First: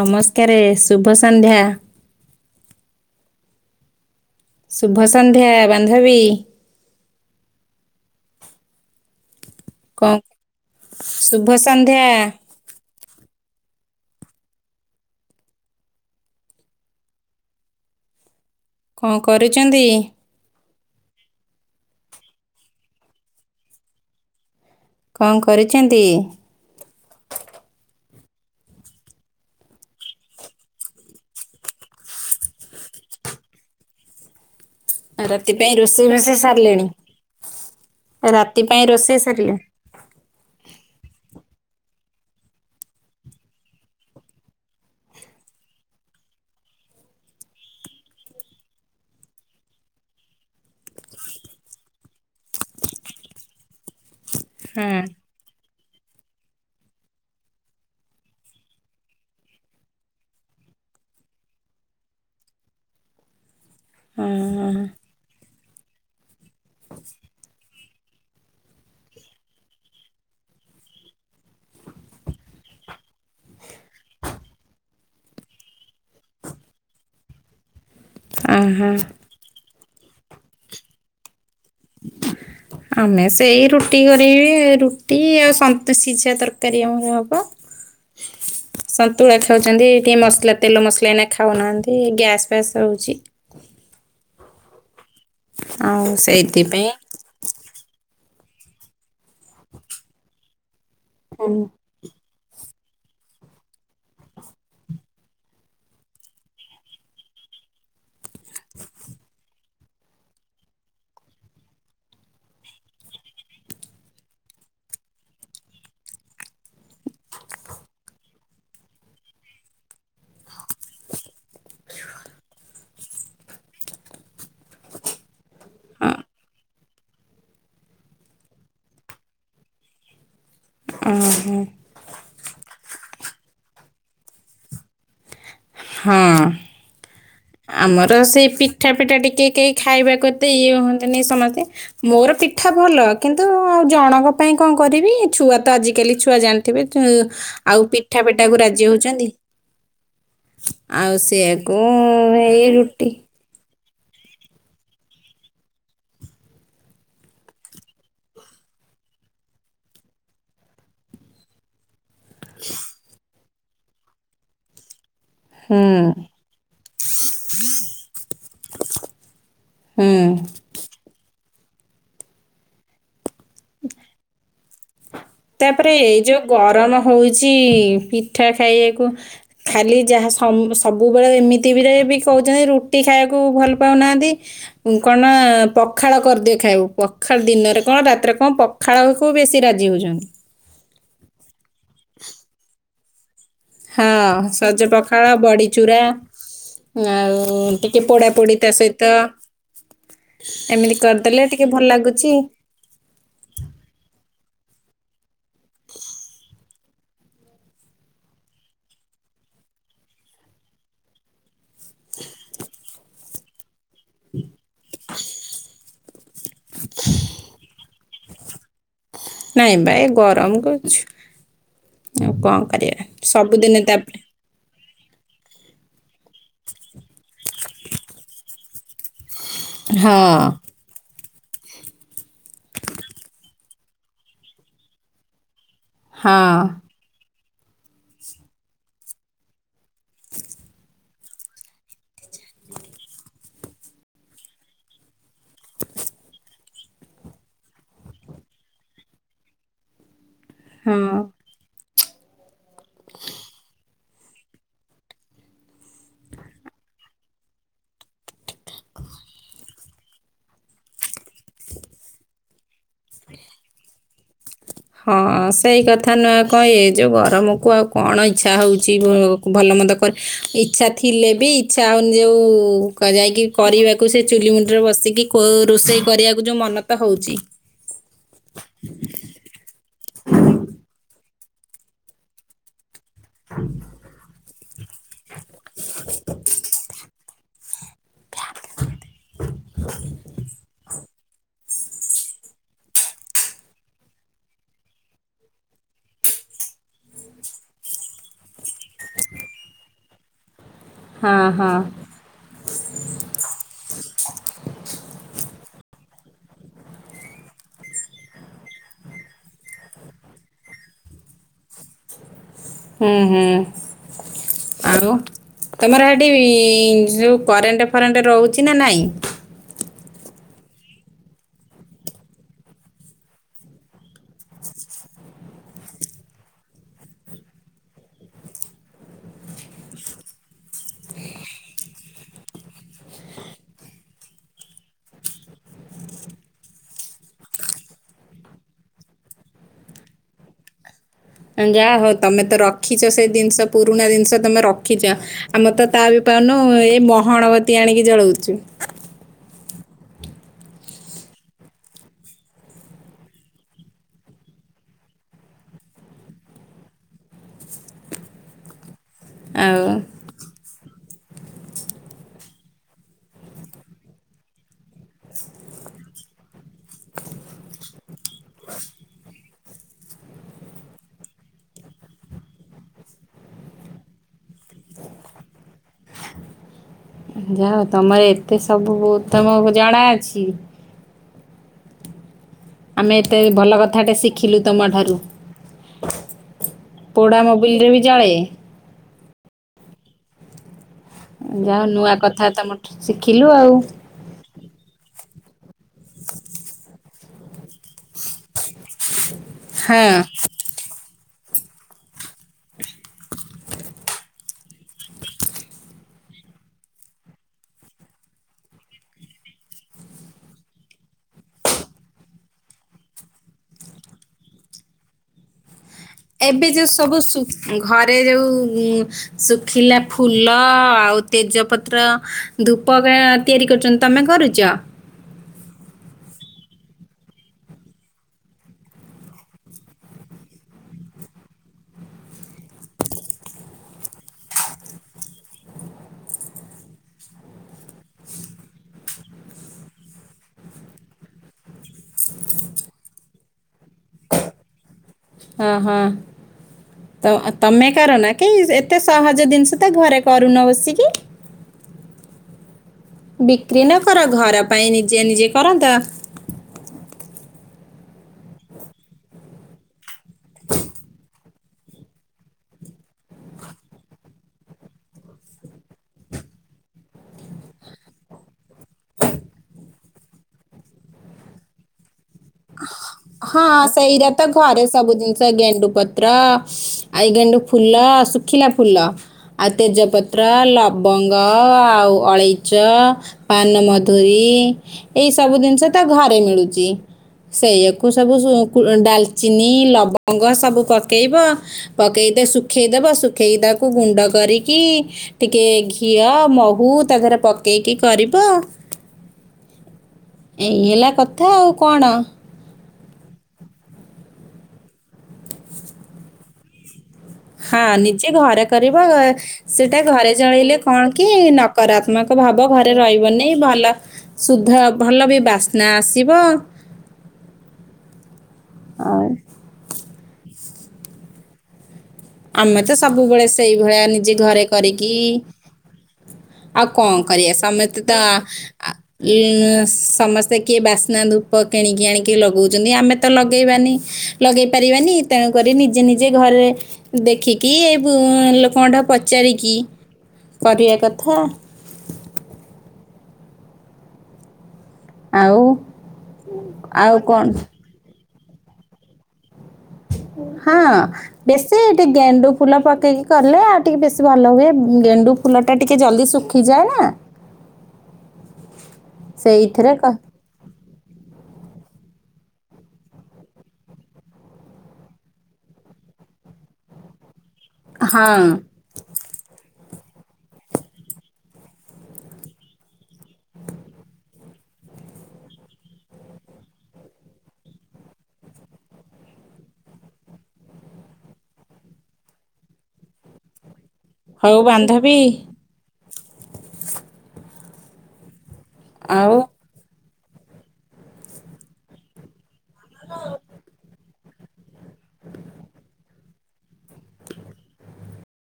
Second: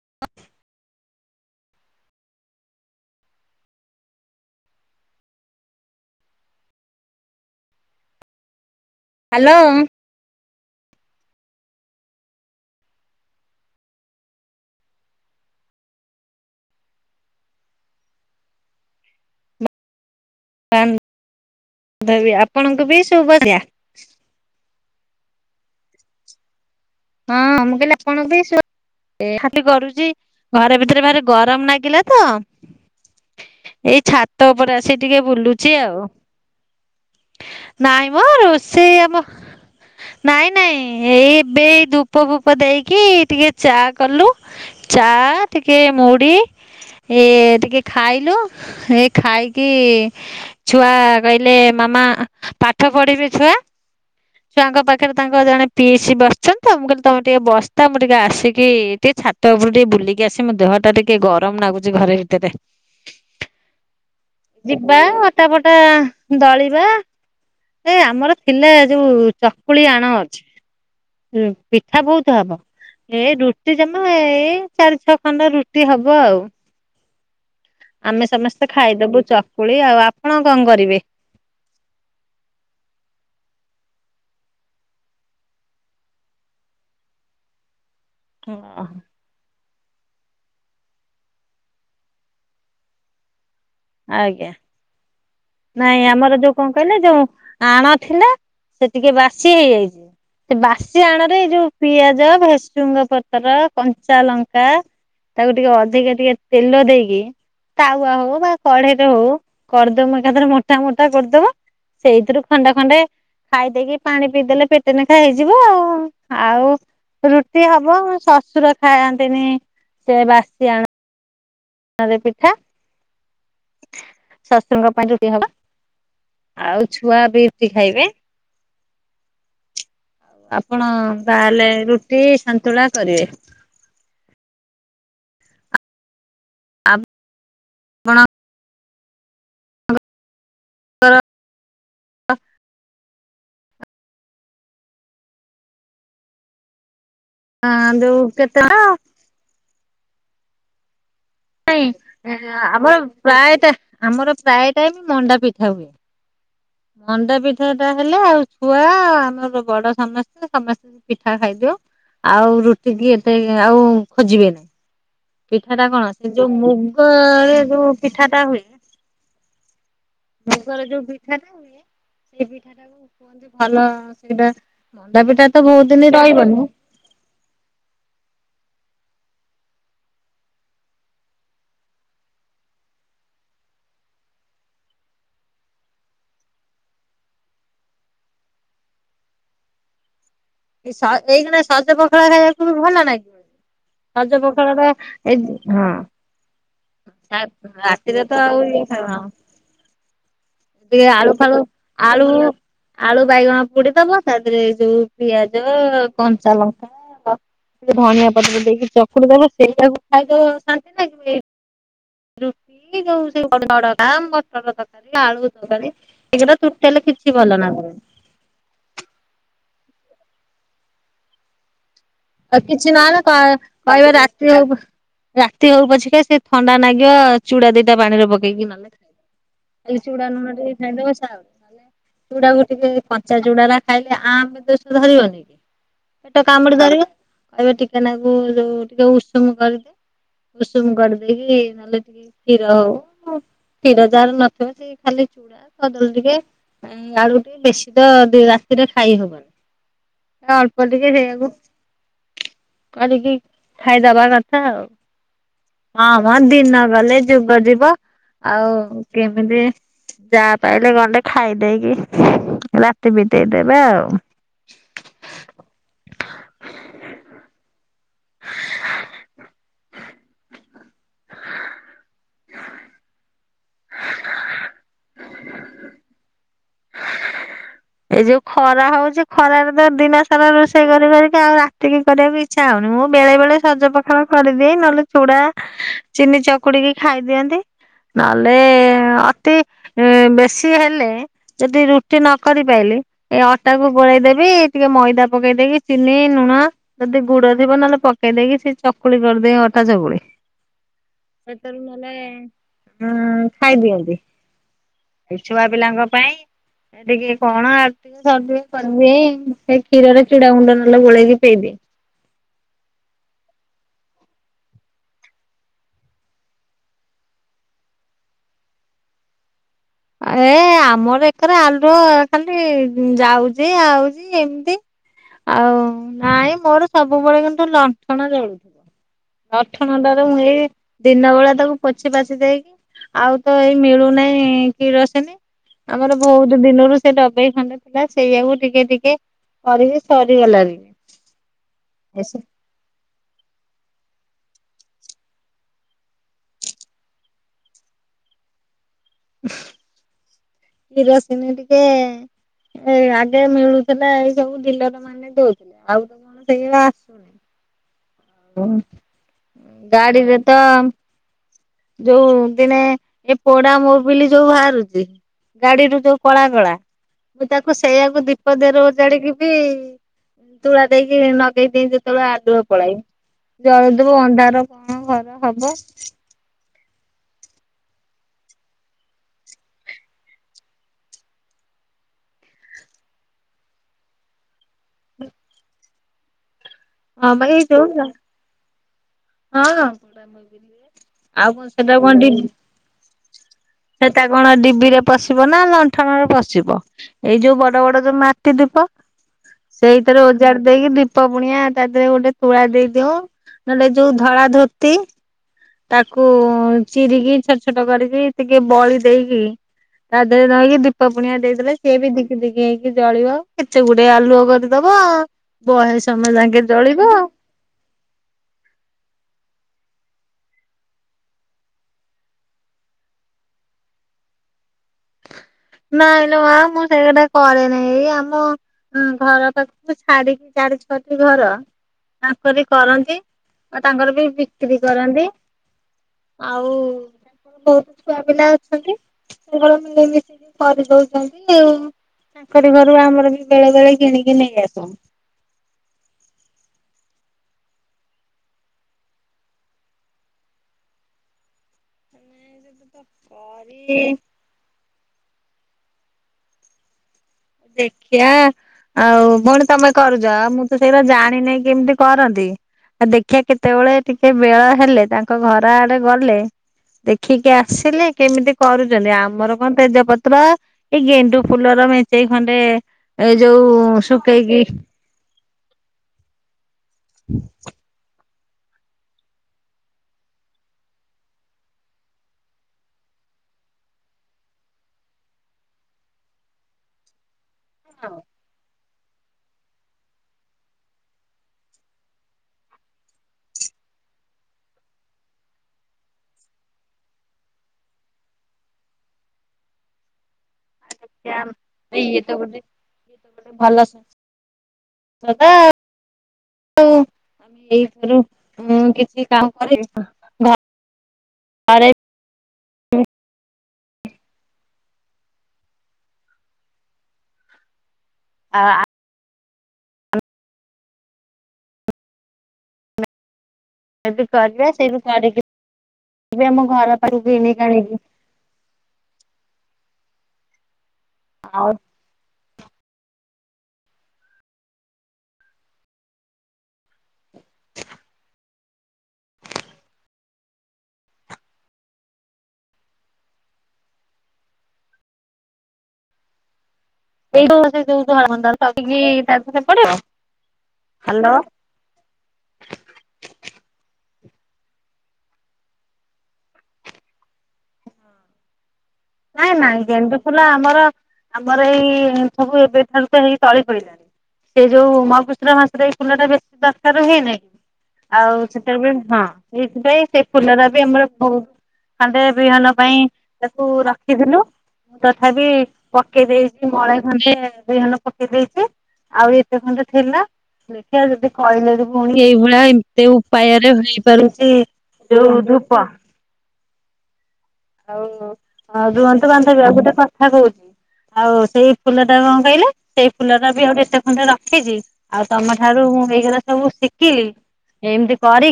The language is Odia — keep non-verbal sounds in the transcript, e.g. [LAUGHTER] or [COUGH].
ନମସ୍କାର ଶୁଭ ସନ୍ଧ୍ୟା। ଶୁଭ ସନ୍ଧ୍ୟା ବାନ୍ଧବୀ। ହାଲୋ। କଁ ଶୁଭ ସନ୍ଧ୍ୟା। କଣ କରୁଛନ୍ତି। ବାନ୍ଧବୀ ଆପଣ ଙ୍କୁ ବି ଶୁଭ ସନ୍ଧ୍ୟା। କଣ କରିଛନ୍ତି? ହଁ ମୁଁ କହିଲି ଆପଣଙ୍କ ବି ଶୁଭ ଏହାତି କରୁଛି ଘରେ ଭିତରେ ଭାର ଗରମ ଲାଗିଲା ତ। ଏଇ ଛାତ ଉପରେ ଆସ ଛି ଟିକେ ରାତି ପାଇଁ ବୁଲୁଛି ଆଉ ରୋଷେଇ ଫୋଷେଇ ସାରିଲେଣି ନାଇଁ ମ ରାତି ପାଇଁ ରୋଷେଇ ଆମ ସାରିଲେଣି ନାଇଁ ନାଇଁ ଏଇ ଏବେ ଧୂପ ବୁପ ଦେଇକି ଟିକେ ଚା କଲୁ ଚା ଟିକେ ମୁଢ଼ି। ଏ ଟିକେ ଖାଇଲୁ ଏ ଖାଇକି। ଛୁଆ କହିଲେ ମାମା ପାଠ ପଢିବେ ଛୁଆ। ଛୁଆଙ୍କ ହଁ ପାଖରେ ତାଙ୍କ ଜଣେ ପିଇସି ବସିଛନ୍ତି। ତ ମୁଁ କହିଲି ତମେ ଟିକେ ବସ୍ତା ମୁଁ ଟିକେ ଆସିକି ଟିକେ ଛାତ ଉପରେ ଟିକେ ବୁଲିକି ଆସି ମୋ ଦେହ ଟା ଟିକେ ଗରମ ଲାଗୁଛି ଘରେ ଭିତରେ। [INAUDIBLE] ହଁ ଯିବା ଅଟାଫଟା ଦଳିବା। ଏ ଆମର ଥିଲା ଯୋଉ ଚକୁଳି ଆଣ ଅଛି। ଉଁ ପିଠା ବହୁତ ହବ। ଏ ରୁଟି ଜମା ଏଇ ଚାରି ଛଅ ଖଣ୍ଡ ରୁଟି ହବ ଆଉ। [INAUDIBLE] ଆମେ ସମସ୍ତେ ଆହା ଖାଇଦବୁ ଚକୁଳି ଆଉ ଆପଣ କଣ କରିବେ? ଆମେ ସେଇ ରୁଟି କରିବି ରୁଟି ଆଉ ସନ୍ ସିଝା ତରକାରୀ ଆମର ହବ। [INAUDIBLE] [UNINTELLIGIBLE] ସନ୍ତୁଳା ଖାଉଛନ୍ତି ଟିକେ ମସଲା ତେଲ ମସଲା ଏଇନା ଖାଉନାହାନ୍ତି ଗ୍ୟାସ୍ ଫ୍ୟାସ୍ ହଉଛି। ଆଜ୍ଞା। ନାଇଁ ଆଉ ଆମର ଯୋଉ କଣ କହିଲେ ସେଇଥିପାଇଁ ଯୋଉ ଆଣ ଥିଲା ସେ ଟିକେ ବାସି ହେଇଯାଇଛି ସେ ବାସି ଆଣ ରେ ଏଇ ଯୋଉ ପିଆଜ ଭେସୁଙ୍ଗ ପତ୍ର କଞ୍ଚା ଲଙ୍କା। ତାକୁ ଟିକେ ଅଧିକା ଟିକେ ତେଲ ଦେଇକି ତାୱା ହଉ ବା କଢେଇରେ ହଉ କରିଦମ ଏକାଥରେ ମୋଟା ମୋଟା କରିଦବ ସେଇଥିରୁ ଖଣ୍ଡେ ଖଣ୍ଡେ ଖାଇଦେଇକି ପାଣି ପିଇଦେଲେ ପେଟ ନେଖା ହେଇଯିବ ଆଉ ଆଉ ରୁଟି ହବ ମୋ ଶ୍ୱଶୁର ଖାଆନ୍ତିନି ସେ ବାସି ଆଣ। [INAUDIBLE] ପିଠା ଶଶୁଙ୍କ ପାଇଁ ରୁଟି ହବ। ଆଉ ଛୁଆ ବି ରୁଟି ଖାଇବେ। ଆପଣ ତାହାଲେ ରୁଟି ସନ୍ତୁଳା କରିବେ। ହଁ ଆମର ଆପଣ ସେଇ ପିଠା ପିଠା ଟିକେ କେହି ଖାଇବାକ ଏତେ ଇଏ ହୁଅନ୍ତନି ସମସ୍ତେ ମୋର ପିଠା ଭଲ। କିନ୍ତୁ ଜଣଙ୍କ ପାଇଁ କଣ କରିବି ଛୁଆ ତ ଆଜିକାଲି ଛୁଆ ଜାଣିଥିବେ। ଆଉ ଯୋଉ ପିଠା ପିଠା କୁ କେତେ ରାଜି ନାଇଁ ହଉଛନ୍ତି। ଆଉ ସେୟା ନାଇଁ ଆମର ପ୍ରାୟଟ ଆମର ପ୍ରାୟ ଟାଇମ୍ ମଣ୍ଡା ପିଠା ହୁଏ। ମଣ୍ଡାପିଠା ଟା ହେଲେ ଆଉ ଛୁଆ ଆମର ବଡ ସମସ୍ତେ ସମସ୍ତେ ପିଠା ଖାଇଦଉ ଆଉ ରୁଟି କି ଏତେ ଆଉ ଖୋଜିବେନି। ପିଠା ହୁଁ ଟା କଣ ସେ ଯୋଉ ମୁଗରେ ଯୋଉ ପିଠା ଟା ହୁଏ। ହୁଁ। ଯୋଉ ପିଠା ଟା ହୁଏ ସେଇ ପିଠା ଟାକୁ କୁହନ୍ତି ଭଲ ସେଇଟା ମଣ୍ଡା ପିଠା। ତ ବହୁତ ତାପରେ ଦିନ ଏଇ ଯୋଉ ରହିବନି ଗରମ ହଉଛି ପିଠା ଖାଇବାକୁ। ଖାଲି ଯାହା ସବୁବେଳେ ଏମିତି ବିରେ ବି କହୁଛନ୍ତି ରୁଟି ଖାଇବାକୁ ଭଲ ପାଉନାହାଁନ୍ତି। କଣ ପଖାଳ କରିଦିଏ ଖାଇବାକୁ ପଖାଳ ଦିନରେ କଣ ରାତିରେ କଣ ପ ଖାଳକୁ ବେଶି ରାଜି ହଉଛନ୍ତି। ଏଇ ସ-ଏଇଖିଣା ସଜ ପଖାଳ ଖାଇବାକୁ ବି ଭଲ ନାଗିବ। ହଁ ସଜ ପଖାଳ ଟା ଏ ବଡ଼ି ହଁ ଚୁରା ଆଉ ସା ଟିକେ ରାତିରେ ପୋଡ଼ା ତ ପୋଡ଼ି ଆଉ ତା ଇଏ ସହିତ ଖାଇବା ଆଉ। ଏମିତି ଟିକେ ଆଳୁ କରିଦେଲେ ଫାଳୁ, ଟିକେ ଭଲ ଆଳୁ ଲାଗୁଛି ଆଳୁ ବାଇଗଣ ପୋଡିଦବ ତାଦେହରେ ଯୋଉ ପିଆଜ ଆଉ କଞ୍ଚା ଲଙ୍କା କ ଟିକେ ଧଣିଆ ପତ୍ର ଦେଇକି ଚକୁଟି ଦବ। ସେଇଆକୁ ଖାଇଦବ ଶାନ୍ତି ନାଗିବ। ଏ ରୁଟି ଯୋଉ ସେ [INAUDIBLE] ଆଁ, ମଟର ତରକାରୀ, ଆଳୁ ତରକାରୀ, ଏଗୁଡା ଟୁଟାଲି କିଛି ଭଲ ନାଗୁନି। ନାଇଁ ବା ଏ ଗରମ କରଛୁ। ଓ କିଛି ନହେନେ କ- ସବୁଦିନେ କହିବେ ତାପରେ ରା ସେ ଆଉ ପ- ରାତି ହଉ ପଛକେ ସେ ଥଣ୍ଡା ନାଗିବ ଚୁଡା ଦିଟା ପାଣିରେ ପକେଇକି ନଲେ ଏଇ ହଁ ଚୂଡ଼ା ନନେ ଟିକେ ଖାଇଦବ ସା [INAUDIBLE] ଚୁଡାକୁ ଟିକେ କଞ୍ଚା ଚୁଡାରା ଖାଇଲେ ଆମ ଦୋଷ ଧରିବନି କି। ହଁ ପେଟ କାମୁଡି ଧରିବ। କହିବେ ଟିକେ ନାକୁରୁ ଟିକେ ଉଷୁମ କରିଦିଏ। ଉଷୁମ କରିଦେଇକି ନଲେ ଟିକେ କ୍ଷୀର ହଉ ତ କ୍ଷୀର ଯାହାର ନଥିବ ସେ ଖାଲି ଚୁଡା କଦଳୀ ଟିକେ ହେଇଁ ଆଳୁ ଟି ବେଶୀ ତ ଦି ରାତିରେ ଖାଇହବନି। ତ ଅଳ୍ପ ଟିକେ ହଁ ସେଇଆକୁ କରିକି ଖାଇଦବା କଥା ଆଉ। ହଁ ମୋ ଦିନ ଗଲେ ଯୁଗ ଯିବ। ଆଉ କେମିତି ଯାହା ପାଇଲେ ଗଣ୍ଡେ ଖାଇ ଦେଇକି ରାତି ବିତେଇଦେବା ଆଉ। ହଁ ସେଇ କଥା ନୁହେଁ ଆଉ କଣ ଏ ଯୋଉ ଗରମକୁ ଆଉ କଣ ଇଚ୍ଛା ହଉଛି ବୋ। ଭଲ ମନ୍ଦ କରି ଇଚ୍ଛା ଥିଲେ ବି ଇଚ୍ଛା ହଉନି ଯୋଉ କୁହା ଯାଏକି କରିବାକୁ ସେ ଚୁଲି ମୁଣ୍ଡରେ ବସିକି କୋଉ ରୋଷେଇ କରିବାକୁ ଯୋଉ ମନ ତ ହଉଚି। ଏଇ ଯୋଉ ଖରା ହଉଛି ଖରାରେ ତ ଦିନ ସାରା ରୋଷେଇ କରି କରିକା ଆଉ ରା ଟିକେ କରିବାକୁ ଇଚ୍ଛା ହଉନି। ମୁଁ ବେଳେ ବେଳେ ସଜ ପଖାଳ କରିଦିଏ। ନହେଲେ ଚୁଡା ଚିନି ଚକୁଡିକି ଖାଇଦିଅନ୍ତି। ନଲେ ଅତି ଉଁ, ବେଶୀ ହେଲେ ଯଦି ରୁଟି ନ କରିପାଇଲିି ଏ ଅଟା କୁ ଗୋଳେଇଦେବି ଟିକେ ମଇଦା ପକେଇଦେଇକି ଚିନି ନୁଣ ଯଦି ଗୁଡ ଥିବ ନହେଲେ ପକେଇ ଦେଇକି ସେ ଚକୁଳି କରିଦିଏ ଅଟା ଚକୁଳି। ହଁ ସେଟା ହଁ। ବି ନହଲେ ହୁଁ, ଖାଇ ଦିଅନ୍ତି। ଏଇ ଛୁଆ ପିଲାଙ୍କ ପାଇଁ ଏ ଟିକେ କଣ [INAUDIBLE] [INAUDIBLE] କରିିବି ସେଇ କ୍ଷୀରରେ ଚୁଡା ଗୁଣ୍ଡ ନଲେ ଗୋଳେଇକି ପେଇ ଦିଏ। ହଁ, ହଁ। ଆଉ ତୋମର ସେଠି ଯୋଉ କରେଣ୍ଟ ଫରେଣ୍ଟ ରହୁଛି ନା ନାଇଁ? ଏ ଆମର ଏକରେ ଆଲୁଅ ଖାଲି ଯାଉଚି ଆଉଚି ଏମତି। ଆଉ ନାଇଁ ମୋର ସବୁବେଳେ କିନ୍ତୁ ଲଣ୍ଠଣ ଜଳୁଥିବ। ଲଣ୍ଠଣ ଟାରେ ମୁଁ ଏଇ ଦିନ ବେଳା ତାକୁ ପୋଛି ପାଛି ଦେଇକି ଆଉ ତ ଏଇ ମିଳୁ ନାହିଁ କିରୋସିନୀ। ଆମର ବହୁତ ଦିନରୁ ସେ ଡବେଇ ଖଣ୍ଡେ ଥିଲା ସେଇଆକୁ ଟିକେ ଟିକେ କରିକି ସରିଗଲାଣି। ଅଁ, ଯା ହଉ ଏସ ତୋମେ ତ ରଖିଛ ସେ ଦିନିଷ ପୁରୁଣା ଜିନିଷ ତୋମେ ରଖିଚ। ଆମର ତ ତା ବି ପାଉନୁ ଏ ମହଣବତୀ ଆଣିକି ଜଳଉଚୁ। ଉଁହୁଁ। କିରୋସିନି ଟିକେ ଏଇ ଆଗେ ମିଳୁଥିଲା ଏଇ ସବୁ ଡିଲର ମାନେ ଦଉଥିଲେ। ଆଉ ତ କଣ ସେଇ ଆସୁନି। ଉଁ ଆଉ। ଗାଡିରେ ତ ଯୋଉ ଦିନେ ଏ ପୋଡା ମୋବିଲି ଯୋଉ ବାହାରୁଚି। ଗାଡିରୁ ଯୋଉ କଳା କଳା। ମୁଁ ତାକୁ ସେଇଆକୁ ଦୀପ ଦେହରେ ଉଜାଡିକି ବି ତୁଳା ଦେଇକି ନଗେଇ ଦିଏ ଯେତେବେଳେ ଆଲୁଅ ପଳାଏ। ଜଳଥୁବୁ ଅନ୍ଧାର କଣ ଘର ହବ। ଯାହା ହୋଉ ତମର ଏତେ ସବୁ ବୁ ତମକୁ ଜଣା ଅଛି। ଆମେ ଏତେ ଭଲ କଥାଟେ ଶିଖିଲୁ ତମଠାରୁ। ହଁ ପା ଏଇ ଯୋଉ ମୋବିଲରେ ବି [UNINTELLIGIBLE] ଜଳେ। ହଁ। ଆଉ କଣ ଯାହା ହଉ ସେଟା ନୂଆ କଣ ଠିକ୍। କଥା ତମଠୁ ଶିଖିଲୁ ଆଉ। ସେଟା କଣ ଡିବିରେ ପଶିବ ନା ଲଣ୍ଠନରେ ପଶିବ। ଏଇ ଯୋଉ ବଡ ବଡ ଯୋଉ ମାଟି ଦୀପ ହଁ ସେଇଥିରେ ଓଜାଡି ଦେଇକି ଦୀପ ବୁଣିଆ ତା ଦେହରେ ଗୋଟେ ତୁଳା ଦେଇ ଦିଅ ନହଲେ ଯୋଉ ଧଳା ଧୋତି ତାକୁ ଚିରିକି ଛୋଟ ଛୋଟ କରିକି ଟିକେ ବଳି ଦେଇକି ତାଦେହରେ ରହିକି ଦୀପ ପୁଣିଆ ଦେଇଦେଲେ ସିଏ ବି ଦିକି ଦିକି ହେଇକି ଜଳିବ କେତେ ଗୋଟେ ଆଲୁଅ କରି ଦବ ବହେ ସମୟ ସାଙ୍ଗେ ଏବେ ଯୋଉ ଜଳିବ। ସବୁ ସୁ ଘରେ ଯୋଉ ଶୁଖିଲା ଫୁଲ ଆଉ ତେଜପତ୍ର ଧୂପ କା ତିଆରି କରୁଚନ୍ତି। ତମେ କରୁଚ? ନାଇଁଲୋ ମାଁ ମୁଁ ସେଇଗୁଡା କରେନାଇଁ ଏଇ ଆମ ହୁଁ ଘର ପାଖକୁ ଛାଡିକି ଚାରି ଛଅଟି ଘର। ତାଙ୍କରି କରନ୍ତି ଆଉ ତାଙ୍କର ବି ବିକ୍ରି କରନ୍ତି। ଆଉ ତାଙ୍କର ବୋହୁତ ଛୁଆ ପିଲା ଅଛନ୍ତି ତାଙ୍କର ମିଳିମିଶିକି କରିଦୋଉଚନ୍ତି ଆଉ ତାଙ୍କରି ଘରୁ ଆମର ବି ବେଳେ ବେଳେ କିଣିକି ନେଇ ଆସୁ। ହଁ ହଁ। ତ-ତମେ କର ନା କି ଏତେ ସହଜ ଜିନିଷ ତ ଘରେ କରୁନ ବସିକି। ବିକ୍ରି ନ କରି କର ଘର ପାଇଁ ନିଜେ ନିଜେ କରନ୍ତ। ଦେଖିଆ। ଆଉ ଭୋଉଣୀ ତମେ କରୁଚ? ମୁଁ ତ ସେଇଉରା ଜାଣିନି କେମିତି କରନ୍ତି। ଆଉ ଦେଖିବା କେତେବେଳେ ଟିକେ ବେଳ ହେଲେ ତାଙ୍କ ଘର ଆଡେ ଗଲେ। ଦେଖିକି ଆସିଲେ କେମିତି କରୁଚନ୍ତି। ଆମର କଣ ତେଜପତ୍ର ଏଇ ଗେଣ୍ଡୁ ଫୁଲର ମେଞ୍ଚେଇ ଖଣ୍ଡେ ଏ ଯୋଉ ହଁ ସେଇଟା ତ ଶୁକେଇକି ଘରେ ସବୁ ଜିନିଷ ଗେଣ୍ଡୁ ପତ୍ର ଆଇ ଗେଣ୍ଡୁ ଫୁଲ ଶୁଖିଲା ଫୁଲ। ଆଉ ତେଜପତ୍ର ଲବଙ୍ଗ ଆଉ ଅଳେଇଚ ପାନମଧୁରୀ ଏଇ ସବୁ ଜିନିଷ ତ ଘରେ ମିଳୁଚି। ସେଇଆକୁ ସବୁ ସୁ କୁ ଡାଲଚିନି ଲବଙ୍ଗ ସବୁ ପକେଇବ। ପକେଇ ତ ଶୁଖେଇଦବ ଶୁଖେଇ ତାକୁ ଗୁଣ୍ଡ କରିକି ଟିକେ ଘିଅ ମହୁ ତା ଦେହେରେ ପକେଇକି କରିବ। ଏଇ ହେଲା କଥା ଆଉ କଣ। ଏ [INAUDIBLE] ଭଲ [INAUDIBLE] ଆଉ ଆମେ ହଁ ଏଇଥିରୁ ନିଜେ ଘରେ ମୁଁ କରିବ। କିଛି କାମ କରେ ସେଟା ଘରେ ଜଳେଇଲେ କଣ କି ଘରେ ନକାରତ୍ମ କ ଭାବ ଘରେ ରହିବନି ଭଲ ଶୁଦ୍ଧ ଭଲ ବି ବାସ୍ନା ଆସିବ। ଆ ଆଏ ଆମେ ତ ସବୁବେଳେ ସେଇଭଳିଆ ଆମେ ବି ନିଜେ ଘରେ କରିବା ସେଇଠୁ କରିକି ଆମ ଆଉ ଘର କଣ ପାଖରୁ କରିବା କିଣିକି ଆଣିକି ସମେତେ ତ ଆ ଇଏ ସମସ୍ତେ କିଏ ବାସ୍ନା ଧୂପ ଆଉ କିଣିକି ଆଣି କି ଲଗୋଉଚନ୍ତି ଆମେ ତ ଲଗେଇବାନି ଲଗେଇ ପାରିବାନି ତେଣୁ କରି ନିଜେ ନିଜେ ଘରେ ଦେଖିକି ଏ ଲୋକଙ୍କଠା ପଚାରିକି କରିବା କଥା। ଆଉ ଆଉ ଏ କଣ ହରମ [UNINTELLIGIBLE] [INAUDIBLE] ହଁ ବେଶ ସେଠି ଗେଣ୍ଡୁ ଫୁଲ ପକେଇକି କଲେ ଆଉ ଟିକେ ବେଶୀ ଭଲ ହୁଏ ଗେଣ୍ଡୁ ଫୁଲ ଟା ଟିକେ ଜଲ୍ଦି ଶୁଖ ଶୁଖିଯାଏ ନା। ନାଇଁ ନାଇଁ ସେଇଥିରେ କ- ଗେଣ୍ଡୁ ଫୁଲ ଆମର ଆମର ଏଇ ସବୁ ଏବେଠାରୁ ତ ହେଇି ତଳି ପଡିଲାଣି ସେଇ ଯୋଉ ମହାପୁଶୁର ମାସଟ ଏଇ କୁଣ୍ଡ ଟା ବେଶୀ ଦରକାର ହୁଏନାହିଁ ଆଉ ହଁ ସେଥି ବି ହଁ। ସେଇଥିପାଇଁ ସେ ଫୁଲଟା ବି ଆମର ବହୁତ ଖାଣ୍ଡେ ବିହନ ପାଇଁ ତାକୁ ରଖିଥିଲୁ ମୁଁ ତଥାପି ପକେଇ ଦେଇଛି ମଳେ ଘଣ୍ଡେ ଦୁଇଘଣ୍ଡ ପକେଇ ଦେଇଛି। ଆହୁରି ଏତେ ଖଣ୍ଡ ଥିଲା। ଦେେଖିଆ ଯଦି କହିଲେ ପୁଣି ଏଇଭଳିଆ ଏମତି ଉପାୟରେ- ହଉ ବାନ୍ଧବୀ ଯୋଉ ଆଉ [UNINTELLIGIBLE] ରୁହନ୍ତ ଆଉ ବାନ୍ଧ ଗୋଟେ କଥା କହୁଛି ଆଉ ସେଇ ଫୁଲ ଟା କଣ କହିଲେ ସେଇ ଫୁଲ ଟା ବି ଆ ଏତେ ଖଣ୍ଡେ ରଖିଛି। ଆଉ ତମ ଠାରୁ ମୁଁ ହେଇଗଲା ସବୁ ଶିଖିଲି ଏମତି କରିକି।